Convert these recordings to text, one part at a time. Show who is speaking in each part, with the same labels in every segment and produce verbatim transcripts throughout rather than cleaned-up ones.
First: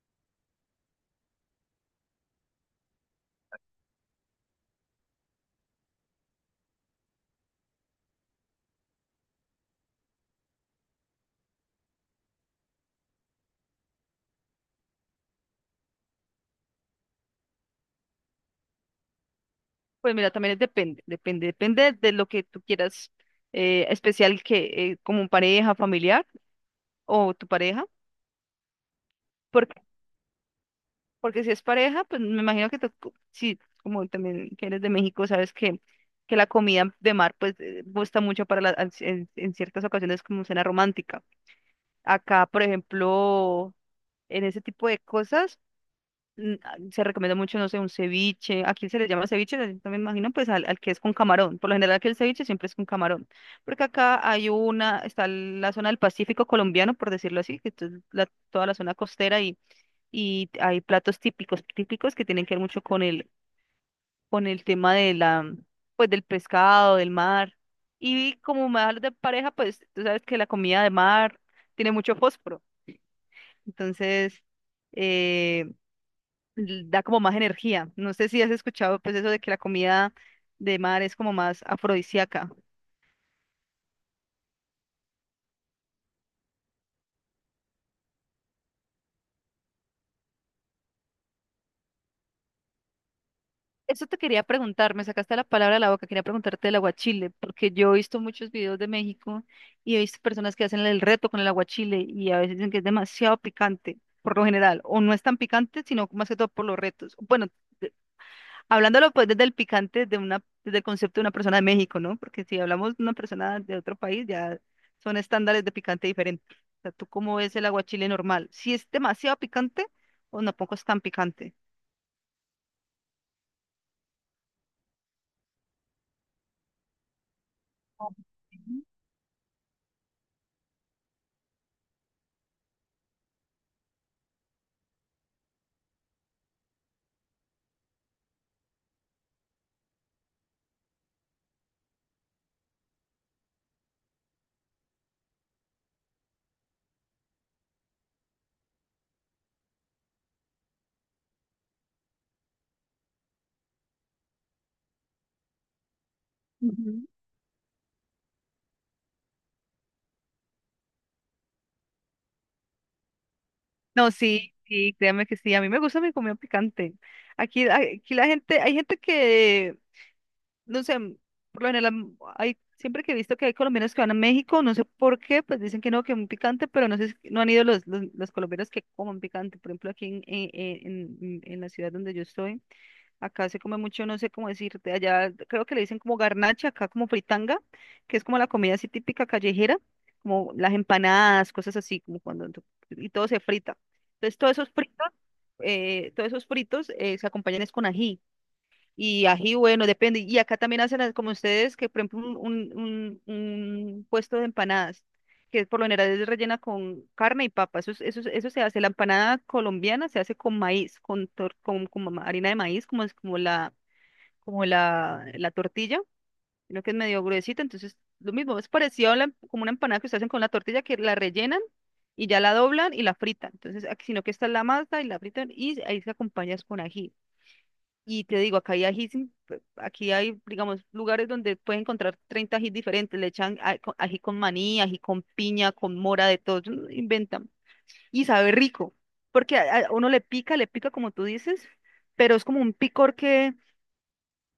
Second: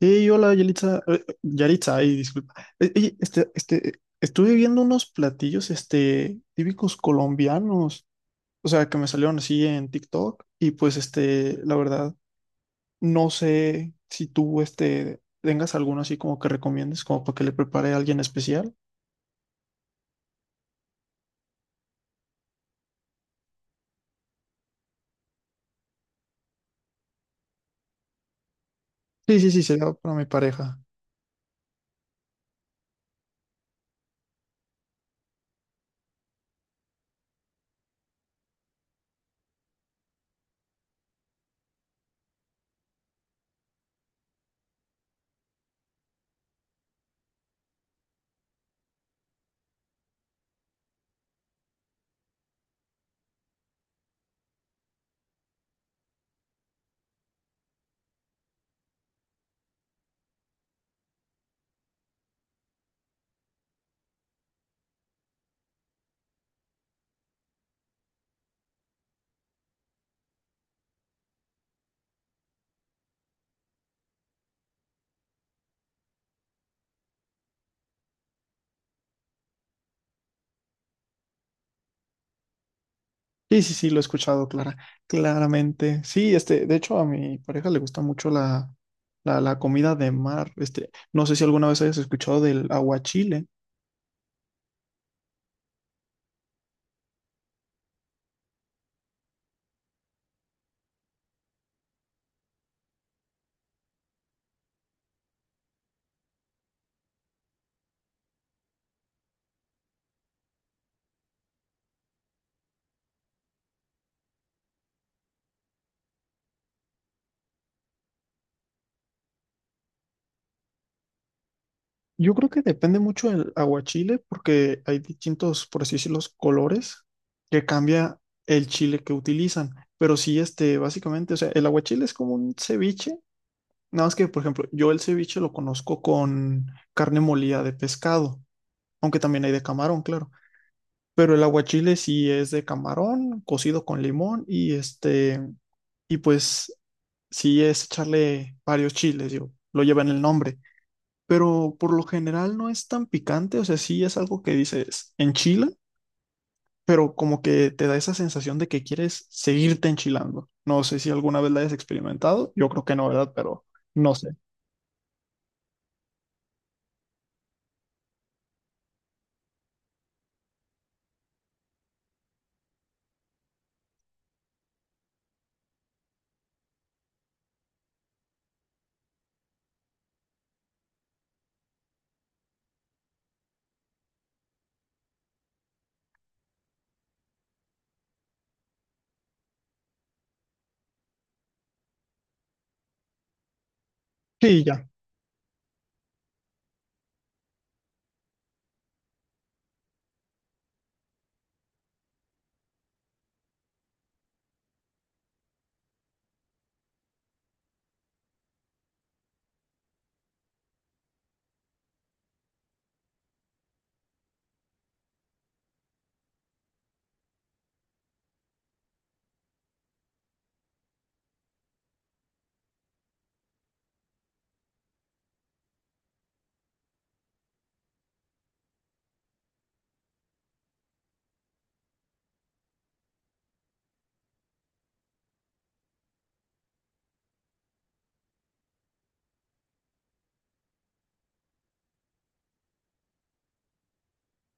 Speaker 1: Hey, hola, Yalitza. eh, eh, Yaritza, ay, disculpa. Eh, eh, este, este, estuve viendo unos platillos, este, típicos colombianos, o sea, que me salieron así en TikTok y pues, este, la verdad, no sé si tú, este, tengas alguno así como que recomiendes, como para que le prepare a alguien especial.
Speaker 2: Pues mira, también es depende, depende, depende de lo que tú quieras, eh, especial que eh, como pareja, familiar o tu pareja,
Speaker 1: Sí, sí, sí,
Speaker 2: porque,
Speaker 1: sería para mi pareja.
Speaker 2: porque si es pareja, pues me imagino que te- si como también que eres de México, sabes que, que la comida de mar pues eh, gusta mucho para la, al- en, en ciertas ocasiones como cena romántica. Acá, por ejemplo, en ese tipo de cosas. Mm, ah, se recomienda mucho, no sé, un ceviche. Aquí se le llama ceviche, también me imagino, pues al, al que es con camarón. Por lo general, que el ceviche siempre es con camarón. Porque acá hay una, está la zona del Pacífico colombiano, por decirlo así, que es la- toda la zona costera y, y hay platos típicos, típicos que tienen que ver mucho con el, con el tema de la, pues del pescado, del mar. Y como me hablas de pareja, pues tú sabes que la comida de mar tiene mucho fósforo. Entonces, eh, l- da como más energía. No sé si has escuchado pues eso de que la comida de mar es como más afrodisíaca.
Speaker 1: Sí, sí, sí, lo he escuchado, Clara, claramente. Sí, este, de hecho, a mi pareja le gusta mucho la, la, la comida de mar. Este, no sé si alguna vez hayas escuchado del aguachile.
Speaker 2: Eso te quería preguntar, me sacaste la palabra de la boca, quería preguntarte del aguachile, porque yo he visto muchos videos de México y he visto personas que hacen el reto con el aguachile y a veces dicen que es demasiado picante, por lo general, o no es tan picante, sino más que todo por los retos. Bueno, hablándolo pues desde el picante, de una, desde el concepto de una persona de México, ¿no? Porque si hablamos de una persona de otro país, ya son estándares de picante diferentes. O sea, ¿tú cómo ves el aguachile normal? ¿Si es demasiado picante o no poco es tan picante?
Speaker 1: Yo creo que depende mucho del aguachile porque hay distintos, por así decirlo, colores que
Speaker 2: Ok.
Speaker 1: cambia el chile que utilizan. Pero sí, este, básicamente, o sea, el aguachile es como un ceviche. Nada más que, por ejemplo, yo el ceviche lo conozco con carne molida de pescado, aunque también hay de camarón, claro. Pero el aguachile sí es de camarón, cocido con limón y este, y pues sí es echarle varios chiles, yo lo lleva en el nombre. Pero por lo general no es tan picante, o sea, sí es algo que dices enchila,
Speaker 2: Ujú.
Speaker 1: pero como que te da esa sensación de que quieres seguirte enchilando. No sé si alguna vez la hayas experimentado, yo creo que no, ¿verdad? Pero
Speaker 2: No,
Speaker 1: no sé.
Speaker 2: sí, sí, créame que sí. A mí me gusta mi comida picante. Aquí, aquí la gente, hay gente que no sé, por lo general mm, hay, siempre que he visto que hay colombianos que van a México, no sé por qué, pues dicen que no, que un picante, pero no sé si no han ido los, los, los colombianos que comen picante. Por ejemplo, aquí en, en, en- en- en la ciudad donde yo estoy, acá se come mucho, no sé cómo decirte, allá creo que le dicen como garnacha, acá como fritanga, que es como la comida así típica callejera, como las empanadas, cosas así, como cuando tú- y todo se frita. Entonces, todos
Speaker 1: Sí,
Speaker 2: esos
Speaker 1: ya.
Speaker 2: fritos, eh, todos esos fritos eh, se acompañan es con ají. Y ají, bueno, depende. Y acá también hacen las- como ustedes, que por ejemplo un, un, un- un puesto de empanadas, que por lo general es rellena con carne y papa. Eso, es- eso, es- eso se hace. La empanada colombiana se hace con maíz, con, tor- con, como ma- harina de maíz, como, es- como, la, como la, la tortilla, sino que es medio gruesita. Entonces, lo mismo, es parecido a la- como una empanada que ustedes hacen con la tortilla, que la rellenan y ya la doblan y la fritan. Entonces, aquí, sino que esta es la masa y la fritan y ahí se acompañas con ají. Y te digo, acá hay ají, aquí hay, digamos, lugares donde puedes encontrar treinta ají diferentes. Le echan a- co- ají con maní, ají con piña, con mora, de todo, mm, inventan. Y sabe rico, porque a, a uno le pica, le pica como tú dices, pero es como un picor que,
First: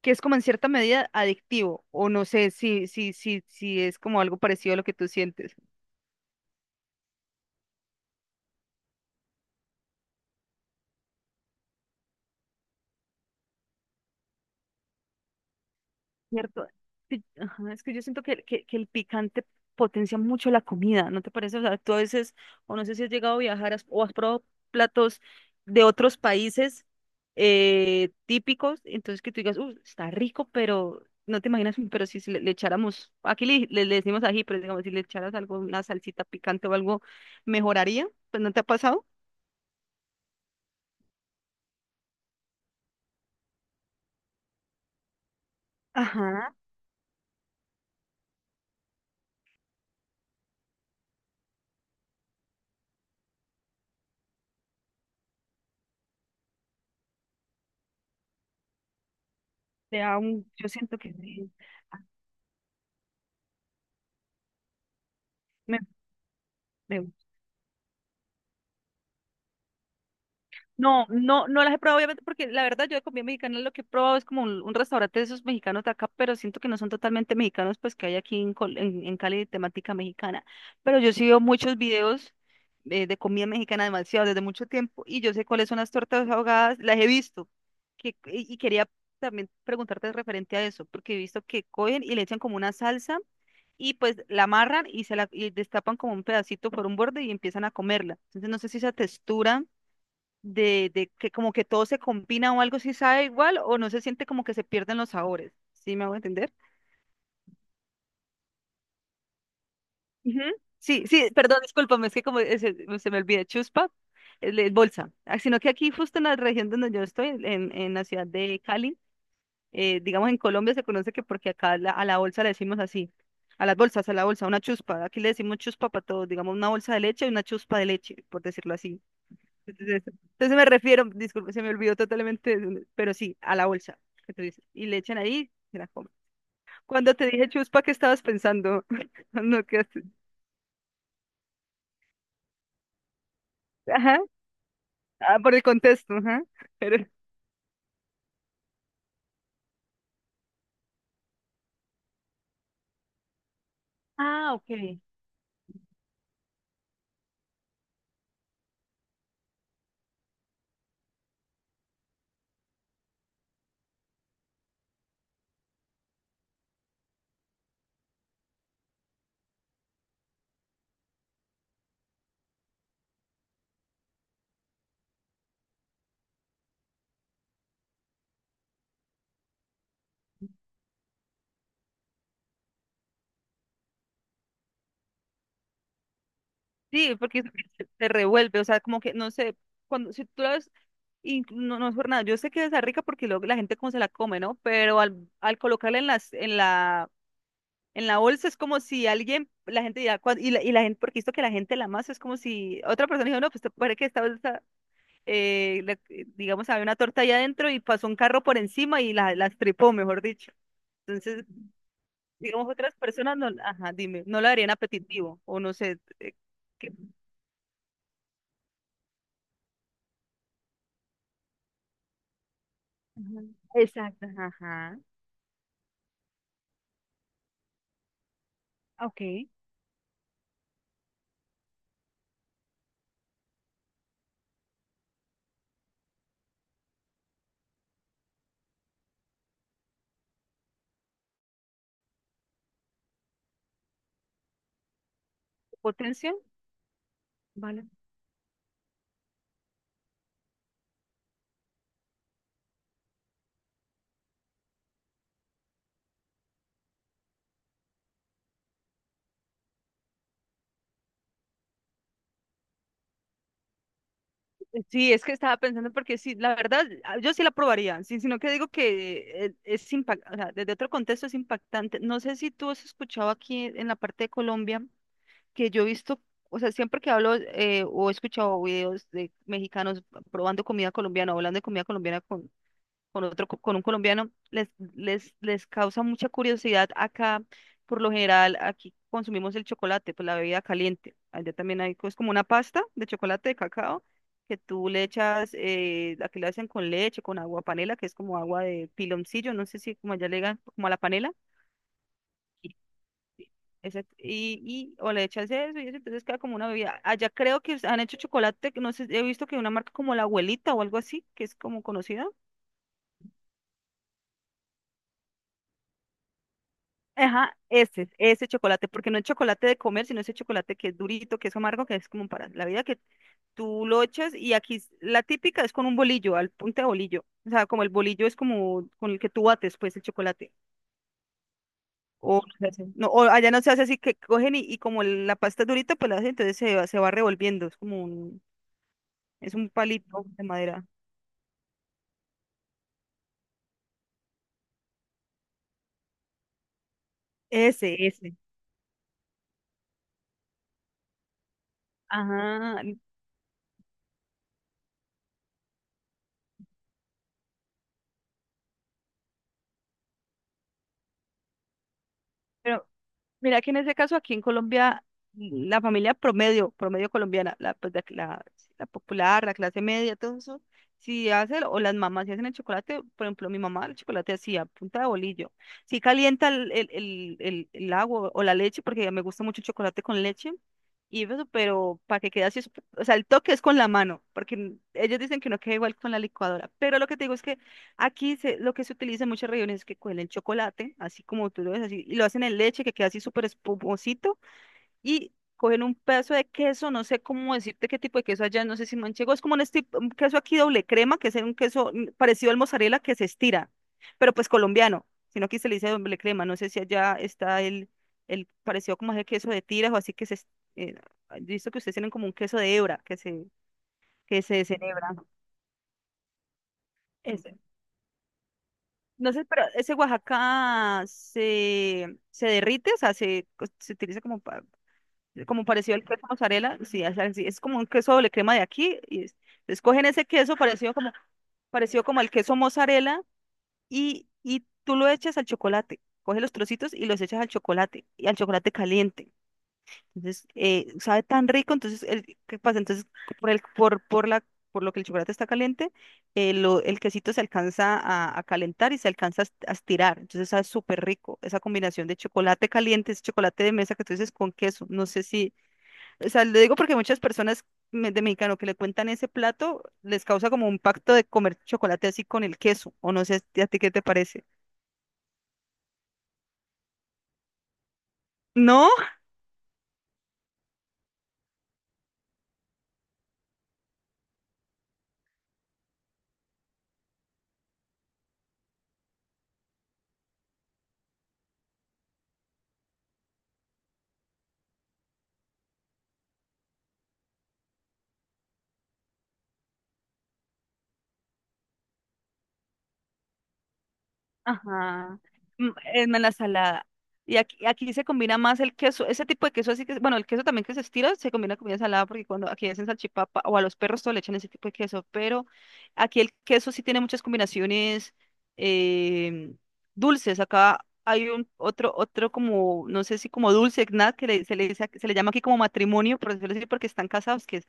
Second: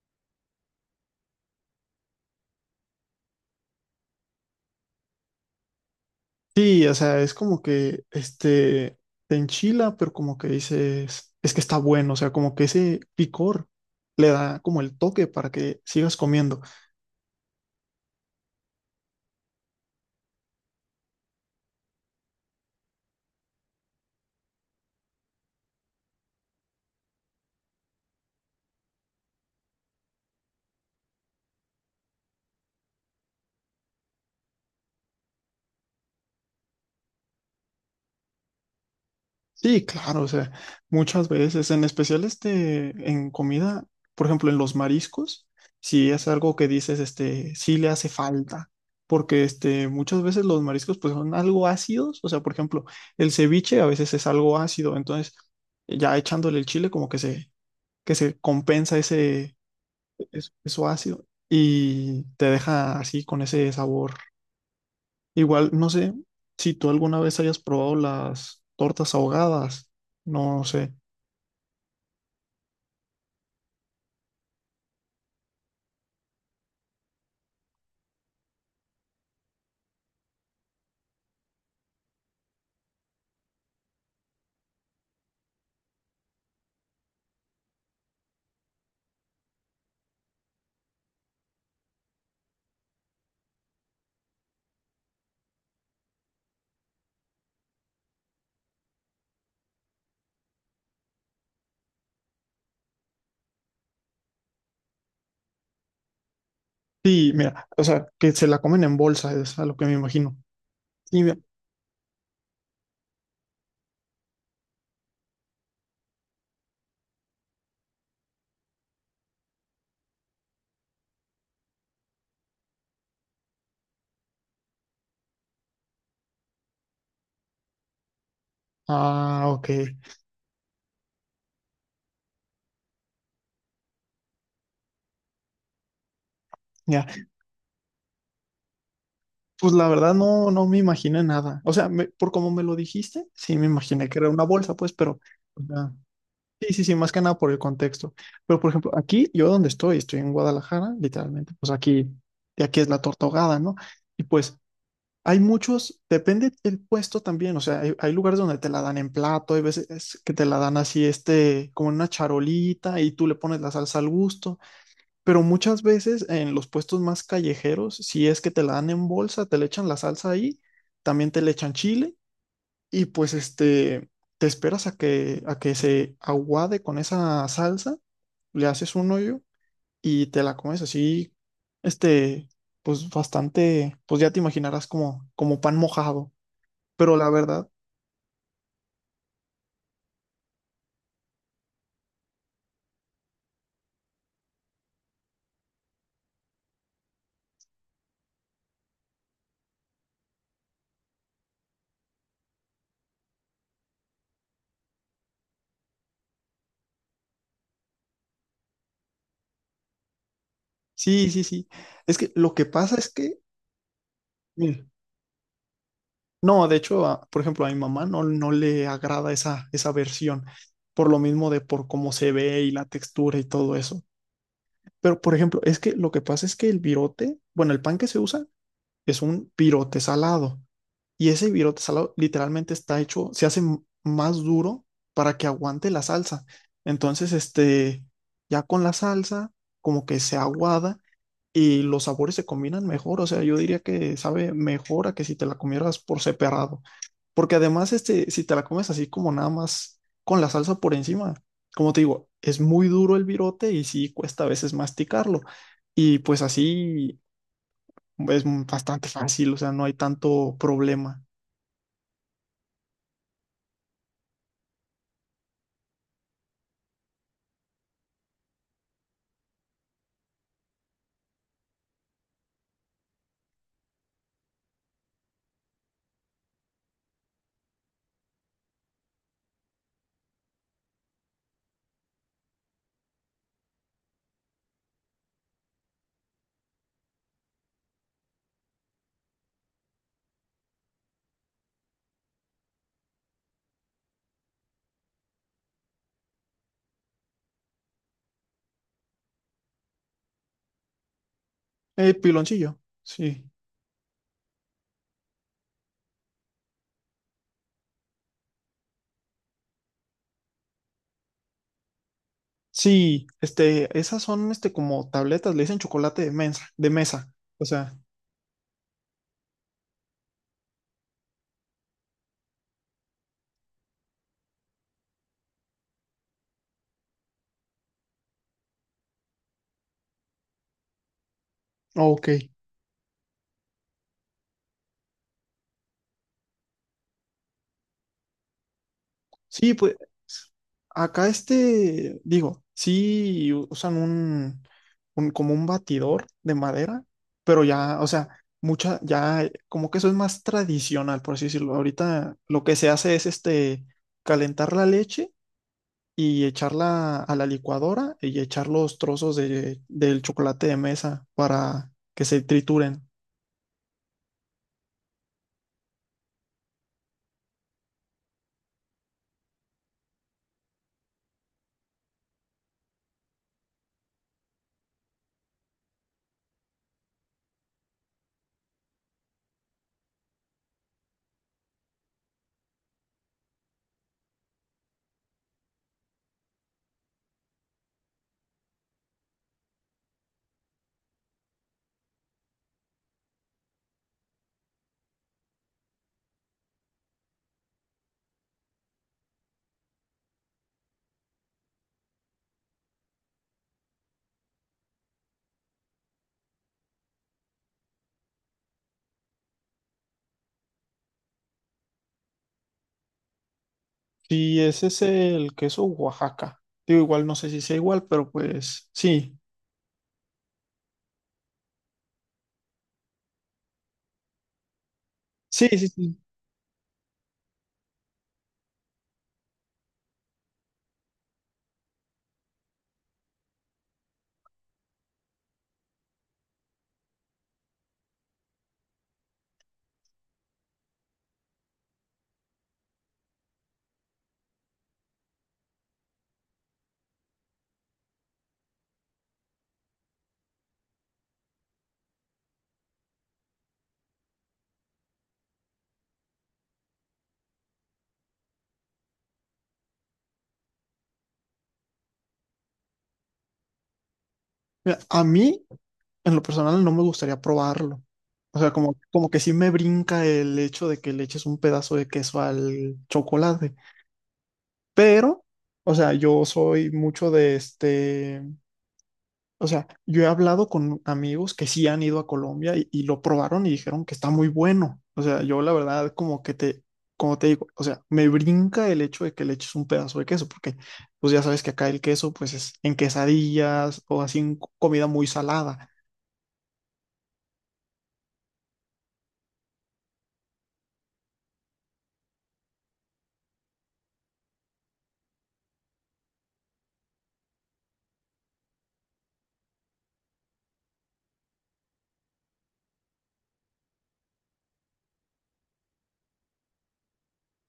Speaker 2: que es como en cierta medida adictivo, o no sé si, si, si, si es como algo parecido a lo que tú sientes.
Speaker 1: Sí, o sea, es como que este te enchila, pero como que dices, es que está bueno, o sea, como que ese picor le da como el toque para que sigas comiendo.
Speaker 2: Cierto. Sí, ajá, es que yo siento que, que, que el picante potencia mucho la comida, ¿no te parece? O sea, tú a veces, o no sé si has llegado a viajar has- o has probado platos de otros países eh, típicos, entonces que tú digas, uh, está rico, pero no te imaginas, pero si se le, le echáramos, aquí le, le- le decimos ají, pero digamos, si le echaras algo, una salsita picante o algo, ¿mejoraría? Pues ¿no te ha pasado?
Speaker 1: Sí, claro, o sea, muchas veces, en especial este, en comida, por ejemplo, en los mariscos, si es
Speaker 2: Ajá,
Speaker 1: algo que dices, este, sí le hace falta, porque este, muchas veces los mariscos pues son algo ácidos, o sea, por ejemplo, el ceviche a veces es algo ácido, entonces ya echándole el chile como que se, que se compensa ese,
Speaker 2: te da un-
Speaker 1: es-
Speaker 2: yo
Speaker 1: eso
Speaker 2: siento que
Speaker 1: ácido
Speaker 2: sí. Ah,
Speaker 1: y te deja así con ese sabor. Igual,
Speaker 2: Me,
Speaker 1: no sé si tú
Speaker 2: me
Speaker 1: alguna vez hayas probado las tortas ahogadas. No sé.
Speaker 2: no, no, no las he probado, obviamente, porque la verdad yo de comida mexicana lo que he probado es como un, un restaurante de esos mexicanos de acá, pero siento que no son totalmente mexicanos, pues que hay aquí en, Col- en, en Cali de temática mexicana. Pero yo sí veo muchos videos eh, de comida mexicana demasiado, desde mucho tiempo, y yo sé cuáles son las tortas ahogadas, las he visto. Que, y y quería también preguntarte referente a eso, porque he visto que cogen y le echan como una salsa y pues la amarran y se la y destapan como un pedacito por un borde y empiezan a comerla. Entonces no sé si esa textura de, de que como que todo se combina o algo si sabe igual o no se siente como que se pierden los sabores. ¿Sí me hago entender?
Speaker 1: Sí, mira, o sea, que se la comen en bolsa, es a lo que me imagino.
Speaker 2: Ujú. Sí,
Speaker 1: Sí,
Speaker 2: sí,
Speaker 1: mira.
Speaker 2: perdón, discúlpame, es que como eh, se, se me olvida, chuspa, el, el bolsa. Ah, sino que aquí justo en la región donde yo estoy, en, en la ciudad de Cali, eh, digamos en Colombia se conoce que porque acá la- a la bolsa le decimos así, a las bolsas, a la bolsa, una chuspa. Aquí le decimos chuspa para todo, digamos una bolsa de leche y una chuspa de leche, por decirlo así.
Speaker 1: Ah, ok.
Speaker 2: Entonces eso. Entonces me refiero, disculpe, se me olvidó totalmente, de- pero sí, a la bolsa que tú dices. Y le echan ahí, se la comen.
Speaker 1: Ya.
Speaker 2: Cuando te dije chuspa, ¿qué estabas pensando? No,
Speaker 1: Pues
Speaker 2: ¿qué
Speaker 1: la
Speaker 2: haces?
Speaker 1: verdad no, no me imaginé nada. O sea, me- por como me lo dijiste, sí me imaginé que
Speaker 2: Ajá,
Speaker 1: era una bolsa, pues, pero
Speaker 2: ah, por
Speaker 1: o
Speaker 2: el
Speaker 1: sea,
Speaker 2: contexto, ajá.
Speaker 1: sí, sí, sí,
Speaker 2: Pero,
Speaker 1: más que nada por el contexto. Pero, por ejemplo, aquí, yo donde estoy, estoy en Guadalajara, literalmente. Pues aquí, de aquí es la torta ahogada, ¿no? Y
Speaker 2: ah,
Speaker 1: pues
Speaker 2: ok,
Speaker 1: hay muchos, depende del puesto también, o sea, hay, hay lugares donde te la dan en plato, hay veces que te la dan así, este, como en una charolita y tú le pones la salsa al gusto, pero muchas veces en los puestos más callejeros, si es que te la dan en bolsa, te le echan la salsa ahí, también te le echan chile y pues este, te esperas a que, a que se aguade con esa salsa, le haces un hoyo y te la comes así, este, pues bastante, pues ya te imaginarás como, como pan mojado.
Speaker 2: sí,
Speaker 1: Pero la
Speaker 2: porque
Speaker 1: verdad,
Speaker 2: se se revuelve, o sea, como que, no sé, cuando, si tú la ves, y no, no es por nada, yo sé que es rica porque luego la gente como se la come, ¿no? Pero al, al colocarla en las, en la En la bolsa es como si alguien, la gente dirá, cuan- y la, y la gente, porque esto que la gente la masa es como si otra persona dijo, no, pues te parece que esta bolsa, eh, la- eh, digamos, había una torta ahí adentro y pasó un carro por encima y la, la estripó mejor dicho.
Speaker 1: sí, sí,
Speaker 2: Entonces,
Speaker 1: sí. Es que lo que
Speaker 2: digamos, otras
Speaker 1: pasa es
Speaker 2: personas
Speaker 1: que,
Speaker 2: no, ajá, dime, no la harían
Speaker 1: mira,
Speaker 2: apetitivo, o no sé, eh,
Speaker 1: no, de
Speaker 2: qué-
Speaker 1: hecho, a- por ejemplo, a mi mamá no, no le agrada esa, esa versión, por lo mismo de por cómo se ve y la textura
Speaker 2: Ajá.
Speaker 1: y todo eso.
Speaker 2: Exacto, ajá, ajá.
Speaker 1: Pero, por ejemplo, es que lo que pasa es que el virote, bueno, el pan que se usa es
Speaker 2: Ok,
Speaker 1: un virote salado. Y ese virote salado literalmente está hecho, se hace m- más duro para que aguante la salsa. Entonces, este, ya con la salsa, como que se aguada y los sabores se combinan mejor, o sea, yo diría que sabe mejor a que si te la comieras por
Speaker 2: potencia,
Speaker 1: separado, porque además este, si te la comes así como nada más con la salsa por encima, como te digo, es muy duro el virote y sí cuesta a veces masticarlo, y pues así es bastante fácil, o sea, no hay tanto problema.
Speaker 2: sí, es que estaba pensando porque sí, la verdad, ah, yo sí la probaría, sí, sino que digo que eh, es impactante, o sea, desde otro contexto es impactante. No sé si tú has escuchado aquí en la parte de Colombia, que yo he visto, o sea, siempre que hablo eh, o he escuchado videos de mexicanos probando comida colombiana o hablando de comida colombiana con otro, co- con un colombiano, les, les, les causa mucha curiosidad acá. Por lo general, aquí consumimos el chocolate, pues la bebida caliente. Allá también hay, es como una pasta de chocolate de cacao que tú le echas, eh, aquí la hacen con leche, con agua panela, que es como agua de piloncillo, no sé si como allá le digan, como a la panela.
Speaker 1: Eh,
Speaker 2: Sí,
Speaker 1: piloncillo, sí.
Speaker 2: sí. Exacto. Y, y o le echas eso y eso, entonces queda como una bebida. Allá creo que han hecho chocolate, que no sé, he visto que una marca como La Abuelita o algo así, que es como conocida.
Speaker 1: Sí, este, esas son este como tabletas, le dicen chocolate de mesa, de mesa,
Speaker 2: Ajá,
Speaker 1: o sea,
Speaker 2: ese, ese chocolate, porque no es chocolate de comer, sino ese chocolate que es durito, que es amargo, que es como para la vida, que tú lo echas y aquí es- la típica es con un bolillo, al punto de bolillo. O sea, como el bolillo es como con el que tú bates, pues, el chocolate.
Speaker 1: ok.
Speaker 2: O, no, se hace- no, o allá no se hace así, que cogen y, y como el- la pasta es durita, pues la hacen, entonces se, va- se va revolviendo, es como un, es un
Speaker 1: Sí, pues
Speaker 2: palito de madera.
Speaker 1: acá este, digo, sí usan un, un- como un batidor de madera, pero
Speaker 2: Ese,
Speaker 1: ya, o sea,
Speaker 2: ese.
Speaker 1: mucha, ya eh, como que eso es más tradicional, por así decirlo. Ahorita lo que
Speaker 2: Ajá,
Speaker 1: se hace es este, calentar la leche y echarla a la licuadora y echar los trozos de, del chocolate de mesa para que se
Speaker 2: pero
Speaker 1: trituren.
Speaker 2: mira que en ese caso aquí en Colombia, mm, la familia promedio, promedio colombiana, la, pues, la, la- la popular, la clase media, todo eso, si hace, o las mamás si hacen el chocolate, por ejemplo, mi mamá el chocolate hacía a punta de bolillo. Si calienta el, el, el, el- el agua o la leche, porque me gusta mucho el chocolate con leche, y eso, pero para que quede así, o sea, el toque es con la mano, porque mm, ellos dicen que no queda igual con la licuadora, pero lo que te digo es que Aquí se- lo que se utiliza en muchas regiones es que cogen el chocolate, así como tú lo ves, así, y lo hacen en leche, que queda así súper espumosito, y cogen un pedazo de queso. No sé cómo decirte qué tipo de queso allá, no sé si manchego, es como un, esti- un queso aquí doble crema, que es un queso mm, parecido al mozzarella que se estira, pero pues colombiano, sino aquí se le dice doble crema. No sé si allá está el, el parecido como ese queso de tiras o así que se, es- eh, he visto que ustedes tienen como un queso de hebra, que se, que se
Speaker 1: Sí, ese
Speaker 2: deshebra.
Speaker 1: es el queso Oaxaca. Digo, igual no sé si sea igual, pero pues
Speaker 2: No
Speaker 1: sí.
Speaker 2: sé, pero ese Oaxaca se, se derrite, o sea, se, co- se utiliza como, pa- como
Speaker 1: Sí, sí,
Speaker 2: parecido al
Speaker 1: sí.
Speaker 2: queso mozzarella. Sí, es, así, es como un queso doble crema de aquí. Y es- entonces ese queso parecido como, parecido como el queso mozzarella, y, y tú lo echas al chocolate. Coges los trocitos y los echas al chocolate, y al chocolate caliente. Entonces, eh, sabe tan rico. Entonces, el, ¿qué pasa? Entonces, por el, por, por la, por lo que el chocolate está caliente, eh, lo- el quesito se alcanza a, a calentar y se alcanza a est- a estirar. Entonces, sabe súper rico esa combinación de chocolate caliente, ese chocolate de mesa que tú dices con queso. No sé si, o sea, le digo porque muchas personas me- de mexicano que le cuentan ese plato, les causa como un pacto de comer chocolate así con el queso, o no sé, ¿a ti qué te parece?
Speaker 1: Mira, a mí, en lo personal, no me gustaría probarlo. O sea,
Speaker 2: ¿No?
Speaker 1: como, como que sí me brinca el hecho de que le eches un pedazo de queso al chocolate. Pero, o sea, yo soy mucho de este. O sea, yo he hablado con amigos que sí han ido a Colombia y, y lo probaron y dijeron que está muy bueno. O sea, yo la verdad, como que te, como te digo, o sea, me brinca el hecho de que le eches un pedazo de queso, porque pues ya sabes que acá el queso, pues es en quesadillas o así en comida
Speaker 2: Ajá.
Speaker 1: muy
Speaker 2: Mm,
Speaker 1: salada.
Speaker 2: en en la salada. Y aquí, aquí se combina más el queso, ese tipo de queso así que, bueno, el queso también que se estira se combina con comida salada, porque cuando aquí hacen salchipapa o a los perros todo le echan ese tipo de queso, pero aquí el queso sí tiene muchas combinaciones eh, dulces. Acá hay un otro, otro como, no sé si como dulce, nada, que le- se le, dice ac- se le llama aquí como matrimonio, por decirlo así, porque están casados, que es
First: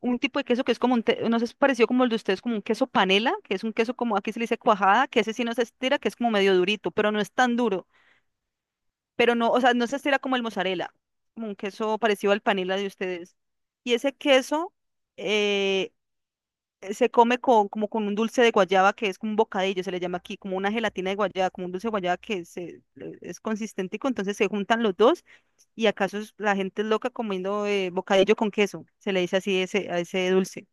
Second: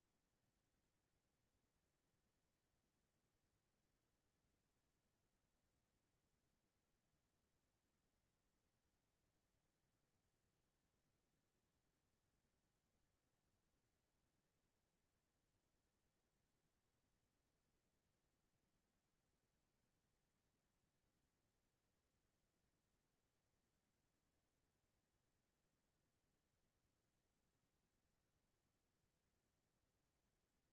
Speaker 2: un tipo de queso que es como un, te- no sé, es parecido como el de ustedes, como un queso panela, que es un queso como, aquí se le dice cuajada, que ese sí no se estira, que es como medio durito, pero no es tan duro, pero no, o sea, no se estira como el mozzarella, como un queso parecido al panela de ustedes. Y ese queso eh, se come con, como con un dulce de guayaba, que es como un bocadillo, se le llama aquí, como una gelatina de guayaba, como un dulce de guayaba que se, es consistente, entonces se juntan los dos. Y acaso la gente es loca comiendo eh, bocadillo con queso, se le dice así ese, a ese dulce.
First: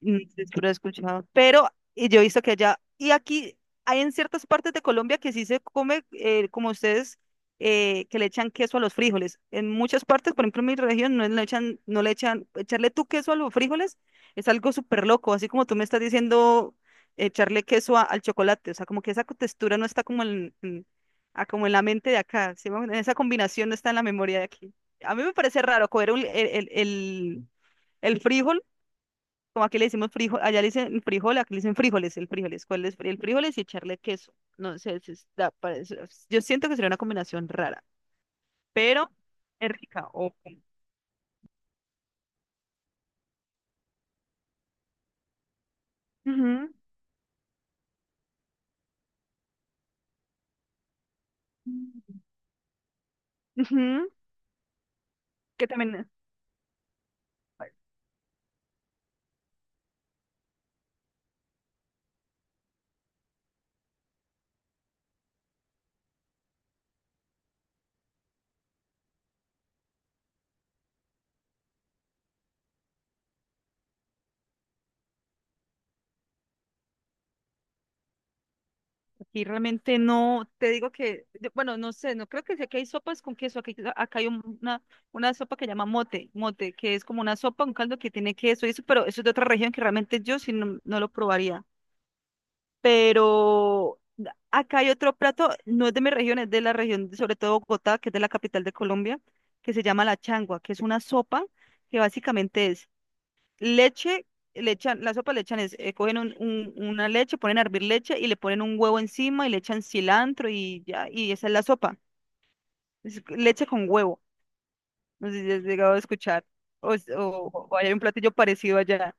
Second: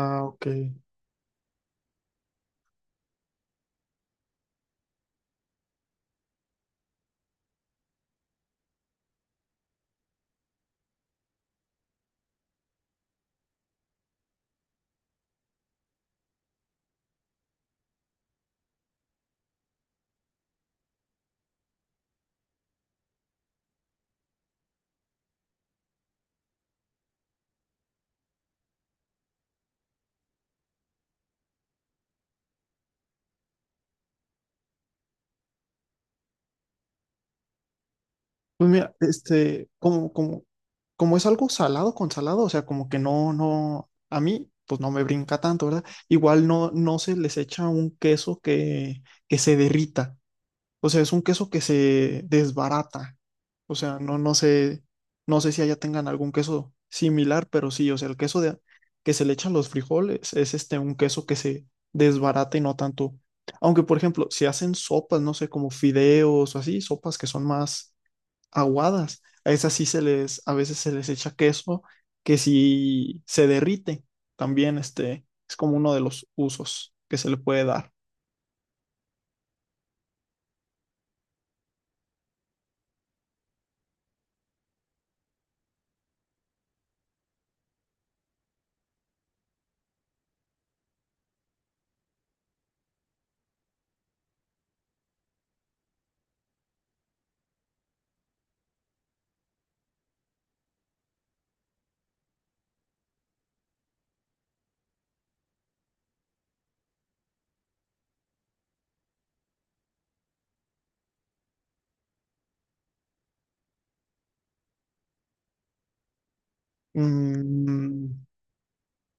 Speaker 2: Mm, sí,
Speaker 1: ok.
Speaker 2: sí lo he escuchado. Pero y yo he visto que allá, y aquí hay en ciertas partes de Colombia que sí se come, eh, como ustedes, eh, que le echan queso a los frijoles. En muchas partes, por ejemplo, en mi región, no le echan, no le echan, echarle tú queso a los frijoles es algo súper loco, así como tú me estás diciendo echarle queso a- al chocolate, o sea, como que esa textura no está como en, en- ah, como en la mente de acá, ¿sí? me Esa combinación no está en la memoria de aquí. A mí me parece raro comer un- el, el, el el frijol, como aquí le decimos frijol, allá le dicen frijol, aquí le dicen frijoles, el frijoles. ¿Cuál es el frijoles y echarle queso? No sé, si está, parece- yo siento que sería una combinación rara,
Speaker 1: Pues mira,
Speaker 2: pero
Speaker 1: este,
Speaker 2: es rica.
Speaker 1: como,
Speaker 2: Ok.
Speaker 1: como, como es algo salado con salado, o sea, como que no, no, a mí, pues no me brinca tanto, ¿verdad? Igual no,
Speaker 2: Ujú.
Speaker 1: no se les echa un queso que, que se derrita. O sea, es un queso que se desbarata. O sea,
Speaker 2: Ujú,
Speaker 1: no, no sé, no sé si
Speaker 2: que
Speaker 1: allá tengan
Speaker 2: también
Speaker 1: algún queso similar, pero sí, o sea, el queso de, que se le echa a los frijoles es este un queso que se desbarata y no tanto. Aunque, por ejemplo, si hacen sopas, no sé, como fideos o así, sopas que son más aguadas, a esas sí se les, a veces se les echa queso que sí se derrite. También este es como uno de los usos que se le puede dar.
Speaker 2: aquí realmente no, te digo que, yo- bueno, no sé, no creo que sea que hay sopas con queso aquí. Acá hay un- una, una sopa que llama mote, mote, que es como una sopa, un caldo que tiene queso y eso, pero eso es de otra región que realmente yo sí no, no lo probaría. Pero acá hay otro plato, no es de mi región, es de la región, de- sobre todo Bogotá, que es de la capital de Colombia, que se llama la changua, que es una sopa que básicamente es leche. Le echan, la sopa le echan, es, eh, cogen un- un- una leche, ponen a hervir leche y le ponen un huevo encima y le echan cilantro y ya, y esa es la sopa, es leche con huevo. No sé si has llegado a escuchar, o, es- o, o hay un
Speaker 1: Mm,
Speaker 2: platillo parecido allá.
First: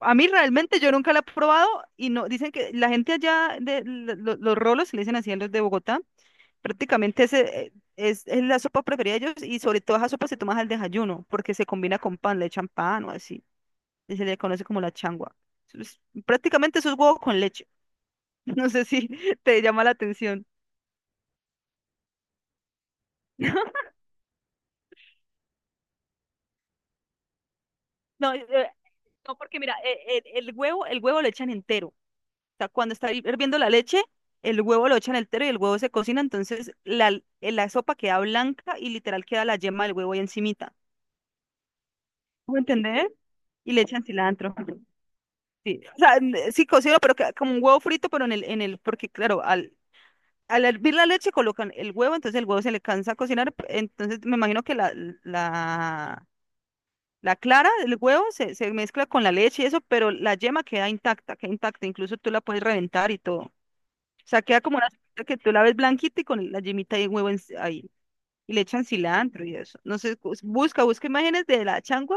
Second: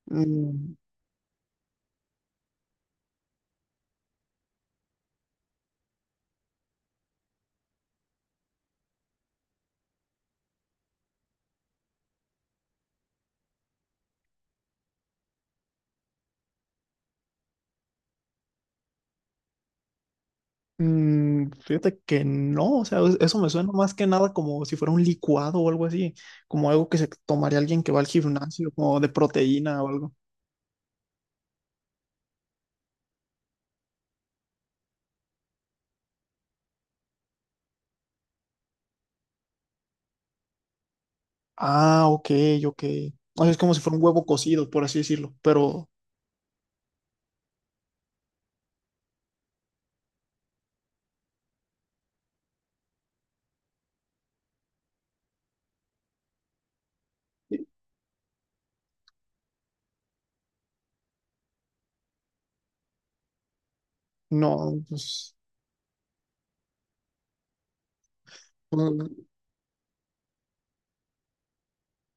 Speaker 2: A mí
Speaker 1: mm,
Speaker 2: realmente yo nunca la he probado y no, dicen que la gente allá de lo- lo- los rolos, se le dicen así a los de Bogotá, prácticamente ese, eh, es, es la sopa preferida de ellos, y sobre todo esa sopa se toma al desayuno porque se combina con pan, le echan pan o así, y se le conoce como la changua. Eso es- Prácticamente eso es huevo con leche. No sé si te llama la atención.
Speaker 1: mm, fíjate que no, o sea, es- eso me suena más que nada como si fuera un licuado o algo así, como algo que se tomaría alguien que va al
Speaker 2: No, eh,
Speaker 1: gimnasio, como de
Speaker 2: no, porque mira,
Speaker 1: proteína o algo.
Speaker 2: eh, el, el huevo, el huevo lo echan entero. Sea, cuando está hirviendo la leche, el huevo lo echan entero y el huevo se cocina, entonces la, la sopa queda blanca y literal queda la yema del huevo ahí encimita.
Speaker 1: Ah, ok,
Speaker 2: ¿Sí? ¿Me
Speaker 1: ok.
Speaker 2: entender?
Speaker 1: O sea, es
Speaker 2: Y
Speaker 1: como si
Speaker 2: le
Speaker 1: fuera un
Speaker 2: echan
Speaker 1: huevo
Speaker 2: cilantro.
Speaker 1: cocido, por así decirlo,
Speaker 2: Sí,
Speaker 1: pero
Speaker 2: o sea, n- eh, sí cocino, pero que- como un huevo frito, pero en el, en el, porque claro, al, al hervir la leche colocan el huevo, entonces el huevo se le cansa a cocinar, p- entonces me imagino que la, la, la clara del huevo se, se mezcla con la leche y eso, pero la yema queda intacta, queda intacta, incluso tú la puedes reventar y todo. O sea, queda como
Speaker 1: no,
Speaker 2: una salsita
Speaker 1: pues
Speaker 2: que tú la ves blanquita y con la yemita y el huevo en- ahí. Y le echan
Speaker 1: mm,
Speaker 2: cilantro y eso. No sé, cus- busca, busca imágenes de la changua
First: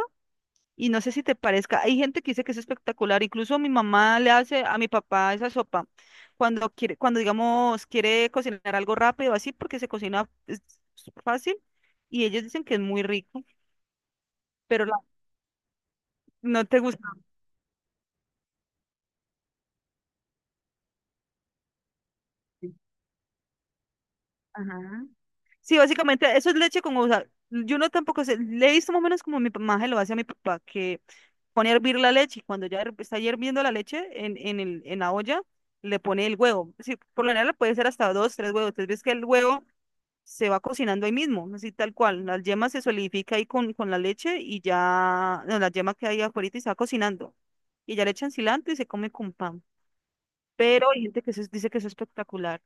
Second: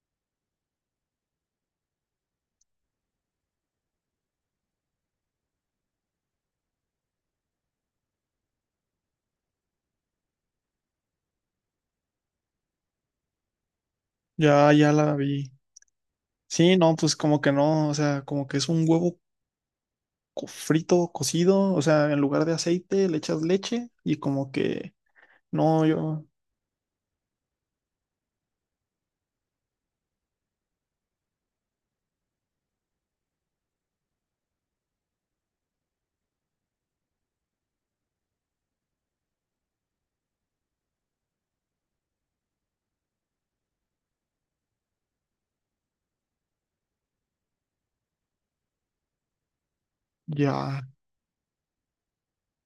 Speaker 2: y no sé si te parezca. Hay gente que dice que es espectacular. Incluso mi mamá le hace a mi papá esa sopa cuando quiere, cuando digamos quiere cocinar algo rápido así, porque se cocina es fácil. Y ellos dicen que es muy rico,
Speaker 1: ya,
Speaker 2: pero
Speaker 1: ya
Speaker 2: la-
Speaker 1: la vi.
Speaker 2: no
Speaker 1: Sí,
Speaker 2: te
Speaker 1: no,
Speaker 2: gusta.
Speaker 1: pues como que no, o sea, como que es un huevo co- frito, cocido, o sea, en lugar de aceite le echas leche y como que
Speaker 2: Ajá. Sí,
Speaker 1: no, yo
Speaker 2: básicamente eso es leche con, o sea, yo no tampoco sé, le he visto más o menos como mi mamá se lo hace a mi papá, que pone a hervir la leche y cuando ya her- está hirviendo la leche en, en, el, en la olla, le pone el huevo. Sí, por lo general puede ser hasta dos, tres huevos. Entonces ves que el huevo se va cocinando ahí mismo, así tal cual. La yema se solidifica ahí con, con la leche y ya, no, la yema que hay afuera y se va cocinando. Y ya le echan cilantro y se come con pan.
Speaker 1: ya.
Speaker 2: Pero hay gente que eso es- dice que eso es espectacular.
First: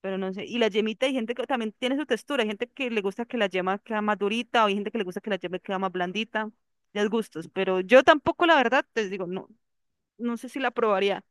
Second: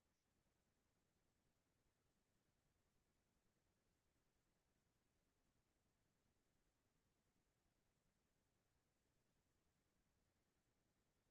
Speaker 2: Pero no sé, y la yemita, hay gente que también tiene su textura, hay gente que le gusta que la yema queda más durita, o hay gente que le gusta que la yema queda más blandita, ya es gustos, pero yo tampoco, la verdad, les digo, no, no sé si la probaría,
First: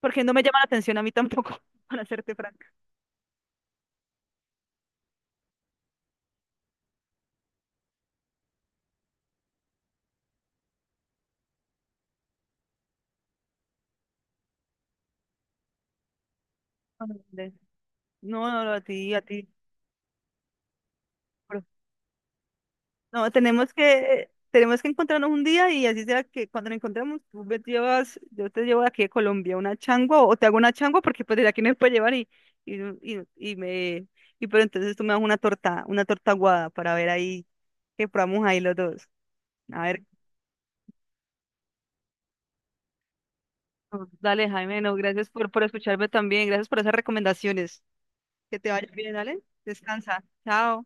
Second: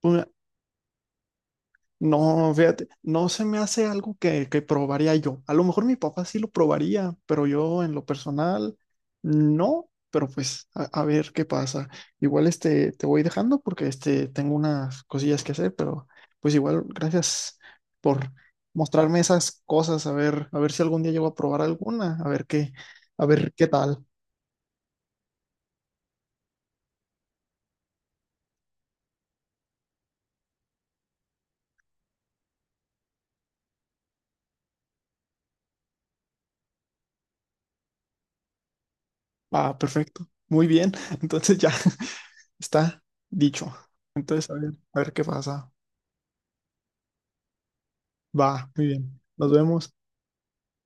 Speaker 2: porque
Speaker 1: Pues,
Speaker 2: no me llama la atención a mí tampoco, para serte
Speaker 1: no,
Speaker 2: franca.
Speaker 1: fíjate, no se me hace algo que, que probaría yo. A lo mejor mi papá sí lo probaría, pero yo en lo personal no, pero pues a, a ver qué pasa. Igual este te voy dejando porque este tengo unas cosillas que hacer, pero pues igual
Speaker 2: Ándale.
Speaker 1: gracias por
Speaker 2: No, no, no, a ti,
Speaker 1: mostrarme
Speaker 2: a ti.
Speaker 1: esas cosas, a ver, a ver si algún día llego a probar
Speaker 2: pero-
Speaker 1: alguna, a ver qué, a
Speaker 2: No,
Speaker 1: ver qué
Speaker 2: tenemos
Speaker 1: tal.
Speaker 2: que, tenemos que encontrarnos un día y así sea que cuando nos encontremos, tú me llevas, yo te llevo de aquí de Colombia una changua, o te hago una changua porque pues de aquí no me puede llevar, y, y, y, y me, y pero entonces tú me das una torta, una torta aguada para ver ahí que probamos ahí los dos.
Speaker 1: Ah,
Speaker 2: A ver.
Speaker 1: perfecto. Muy bien. Entonces ya está dicho.
Speaker 2: Dale,
Speaker 1: Entonces, a ver,
Speaker 2: Jaime, no,
Speaker 1: a ver qué
Speaker 2: gracias por, por
Speaker 1: pasa.
Speaker 2: escucharme también, gracias por esas recomendaciones. Que
Speaker 1: Va,
Speaker 2: te
Speaker 1: muy
Speaker 2: vaya bien,
Speaker 1: bien.
Speaker 2: dale.
Speaker 1: Nos vemos.
Speaker 2: Descansa. Chao.